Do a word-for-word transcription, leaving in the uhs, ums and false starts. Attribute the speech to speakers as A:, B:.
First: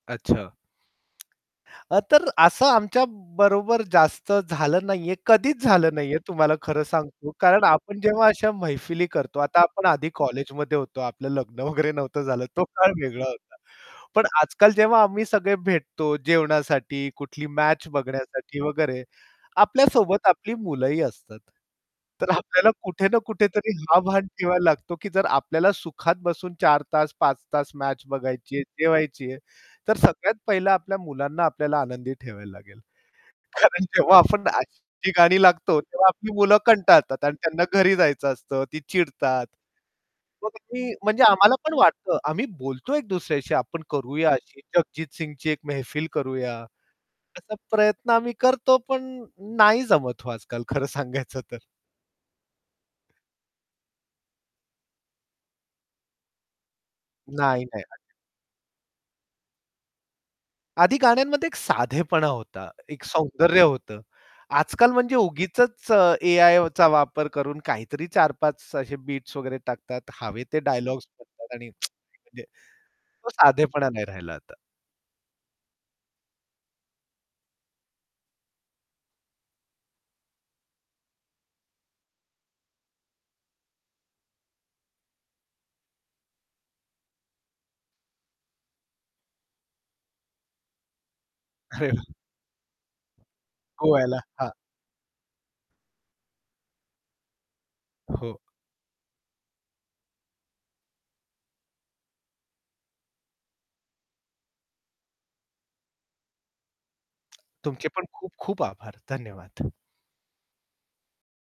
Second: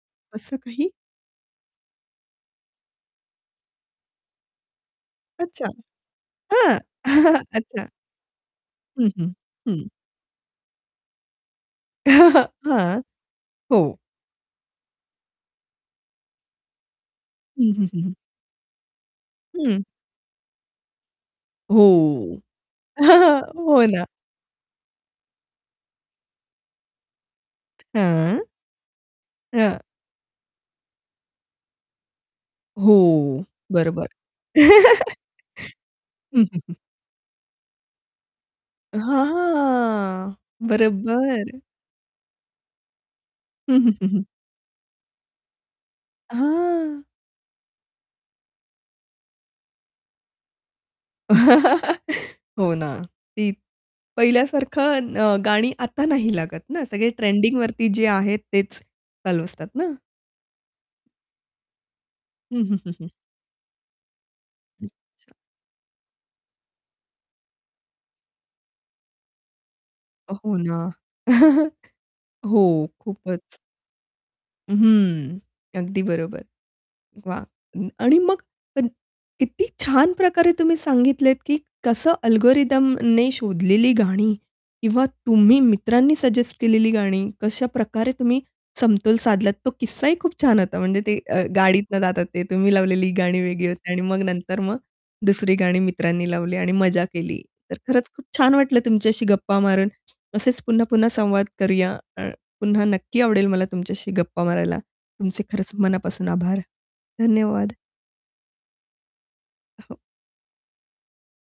A: अच्छा.
B: असं काही?
A: तर असं आमच्या बरोबर जास्त झालं नाहीये, कधीच
B: अच्छा.
A: झालं नाहीये. तुम्हाला
B: हां.
A: खरं सांगतो कारण
B: अच्छा.
A: आपण जेव्हा अशा मैफिली
B: हं, हं.
A: करतो आता आपण
B: हं.
A: आधी कॉलेजमध्ये होतो, आपलं लग्न वगैरे नव्हतं झालं, तो काळ
B: हां.
A: वेगळा होता.
B: हो.
A: पण आजकाल जेव्हा आम्ही सगळे भेटतो जेवणासाठी, कुठली
B: हं, हं,
A: मॅच
B: हं, हं.
A: बघण्यासाठी वगैरे,
B: हं.
A: आपल्या सोबत आपली मुलंही असतात. तर
B: हो.
A: आपल्याला कुठे ना कुठेतरी
B: हो
A: हा
B: ना.
A: भान ठेवायला लागतो की जर आपल्याला सुखात बसून चार तास, पाच तास मॅच
B: हां.
A: बघायची आहे, जेवायची आहे.
B: हां.
A: तर सगळ्यात पहिलं आपल्या मुलांना आपल्याला आनंदी ठेवायला लागेल.
B: हो.
A: कारण
B: बरोबर.
A: जेव्हा आपण जी गाणी लागतो तेव्हा आपली
B: हं,
A: मुलं
B: हं, हं.
A: कंटाळतात आणि त्यांना घरी जायचं असतं, ती चिडतात.
B: हां
A: मग मी म्हणजे आम्हाला
B: बरोबर.
A: पण वाटतं आम्ही बोलतो एक दुसऱ्याशी
B: हं,
A: आपण
B: हं, हं, हं.
A: करूया अशी जगजीत सिंगची एक मेहफिल करूया.
B: हं.
A: असा प्रयत्न आम्ही करतो, पण नाही जमत हो आजकाल खरं सांगायचं तर.
B: हो ना. ती पहिल्यासारखं अ, गाणी आता नाही लागत ना. सगळे
A: नाही नाही.
B: ट्रेंडिंगवरती
A: [unintelligible]
B: जे आहेत तेच चालू असतात ना.
A: आधी गाण्यांमध्ये एक साधेपणा
B: हं,
A: होता.
B: हं, हं,
A: एक
B: हं.
A: सौंदर्य होतं. आजकाल म्हणजे
B: अच्छा.
A: उगीचच अ, ए-आयचा वापर करून काहीतरी चार पाच असे बीट्स वगैरे टाकतात हवे
B: हो
A: ते
B: ना.
A: डायलॉग्स म्हणतात आणि आणि म्हणजे
B: हो.
A: तो
B: खूपच.
A: साधेपणा नाही राहिला आता.
B: हं. अगदी बरोबर. वाह! आणि मग [unintelligible] किती छान प्रकारे तुम्ही सांगितलेत की कसं अल्गोरिथमने शोधलेली गाणी किंवा तुम्ही मित्रांनी सजेस्ट केलेली गाणी कशाप्रकारे तुम्ही समतोल साधलात तो किस्साही खूप छान होता म्हणजे ते अ, गाडीतून
A: [unintelligible]
B: जातात ते तुम्ही लावलेली गाणी वेगळी होती आणि
A: गोव्याला.
B: मग
A: हां.
B: नंतर मग दुसरी गाणी मित्रांनी लावली आणि मजा केली. तर खरंच खूप
A: हो.
B: छान वाटलं तुमच्याशी गप्पा मारून. असेच पुन्हा-पुन्हा संवाद करूया. अ, पुन्हा नक्की आवडेल मला तुमच्याशी गप्पा मारायला तुमचे खरंच मनापासून आभार. धन्यवाद.
A: तुमचे पण खूप-खूप आभार. धन्यवाद.
B: हो.